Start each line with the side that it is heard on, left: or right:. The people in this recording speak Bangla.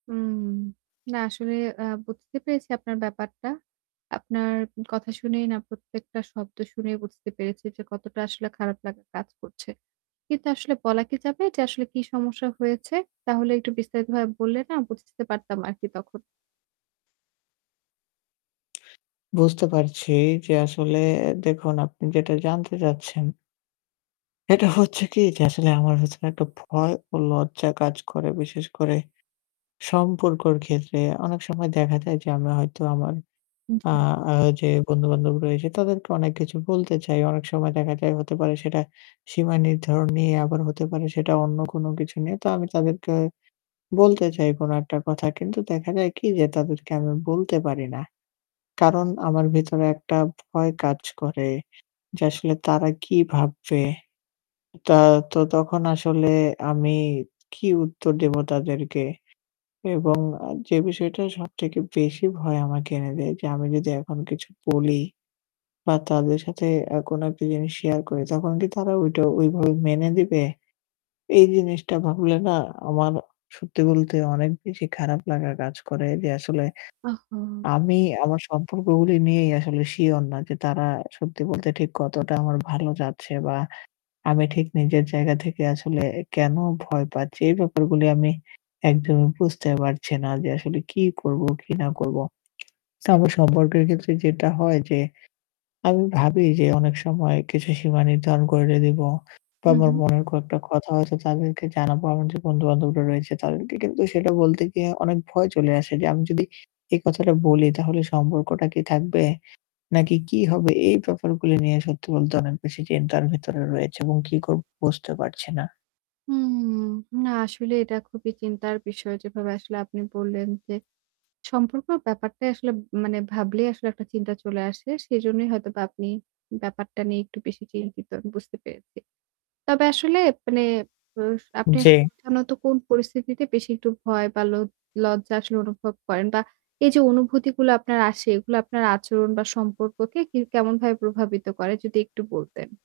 right: হুম, না আসলে আ বুঝতে পেরেছি আপনার ব্যাপারটা। আপনার কথা শুনেই না প্রত্যেকটা শব্দ শুনেই বুঝতে পেরেছি যে কতটা আসলে খারাপ লাগা কাজ করছে। কিন্তু আসলে বলা কি যাবে যে আসলে কি সমস্যা হয়েছে? তাহলে একটু বিস্তারিতভাবে বললে না বুঝতে পারতাম আরকি তখন।
left: বুঝতে পারছি যে আসলে দেখুন, আপনি যেটা জানতে চাচ্ছেন এটা হচ্ছে কি যে আসলে আমার ভেতরে একটা ভয় ও লজ্জা কাজ করে। বিশেষ করে সম্পর্কর ক্ষেত্রে অনেক সময় দেখা যায় যে আমরা হয়তো আমার
right: উ
left: আ
right: হুম।
left: আ যে বন্ধু-বান্ধব রয়েছে তাদেরকে অনেক কিছু বলতে চাই। অনেক সময় দেখা যায় হতে পারে সেটা সীমা নির্ধারণ নিয়ে আবার হতে পারে সেটা অন্য কোন কিছু নিয়ে। তো আমি তাদেরকে বলতে চাই কোন একটা কথা কিন্তু দেখা যায় কি যে তাদেরকে আমি বলতে পারি না। কারণ আমার ভেতরে একটা ভয় কাজ করে যে আসলে তারা কি ভাববে? তা তো তখন আসলে আমি কি উত্তর দেব তাদেরকে? এবং যে বিষয়টা সবথেকে বেশি ভয় আমাকে এনে দেয় যে আমি যদি এখন কিছু বলি বা তাদের সাথে অ্যা কোন একটা জিনিস share করি তখন কি তারা ওইটা ওইভাবে মেনে নেবে? এই জিনিসটা ভাবলে না আমার সত্যি বলতে অনেক বেশি খারাপ লাগা কাজ করে। যে আসলে
right: ওহহো!
left: আমি আমার সম্পর্কগুলি নিয়েই আসলে sure না যে তারা সত্যি বলতে ঠিক কতটা আমার ভালো চাচ্ছে বা আমি ঠিক নিজের জায়গা থেকে আসলে কেন ভয় পাচ্ছি। এই ব্যাপারগুলি আমি একদমই বুঝতে পারছি না যে আসলে কি করব, কি না করব। তো আমার সম্পর্কের ক্ষেত্রে যেটা হয় যে আমি ভাবি যে অনেক সময় কিছু সীমা নির্ধারণ করে দেব বা
right: হুম,
left: আমার
right: হুম।
left: মনের কয়েকটা কথা হয়তো তাদেরকে জানাব, আমার যে বন্ধু-বান্ধবরা রয়েছে তাদেরকে। কিন্তু সেটা বলতে গিয়ে অনেক ভয় চলে আসে যে আমি যদি এই কথাটা বলি তাহলে সম্পর্কটা কি থাকবে? নাকি, কি হবে? এই ব্যাপারগুলি নিয়ে সত্যি বলতে অনেক বেশি চিন্তার ভেতরে রয়েছে এবং কি করব বুঝতে পারছি না।
right: হুম। না, আসলে এটা খুবই চিন্তার বিষয় যেভাবে আসলে আপনি বললেন, যে, সম্পর্কের ব্যাপারটাই আসলে মানে ভাবলেই আসলে একটা চিন্তা চলে আসে। সেজন্যই হয়তোবা আপনি ব্যাপারটা নিয়ে একটু বেশি চিন্তিত আমি বুঝতে পেরেছি। তবে আসলে মানে অ আপনি আসলে
left: জি।
right: [unintelligible] কোন পরিস্থিতিতে বেশি একটু ভয় বা লোজ লজ্জা আসলে অনুভব করেন বা এই যে অনুভূতিগুলো আপনার আসে এগুলা আপনার আচরণ বা সম্পর্ককে কি কেমনভাবে প্রভাবিত করে যদি একটু বলতেন?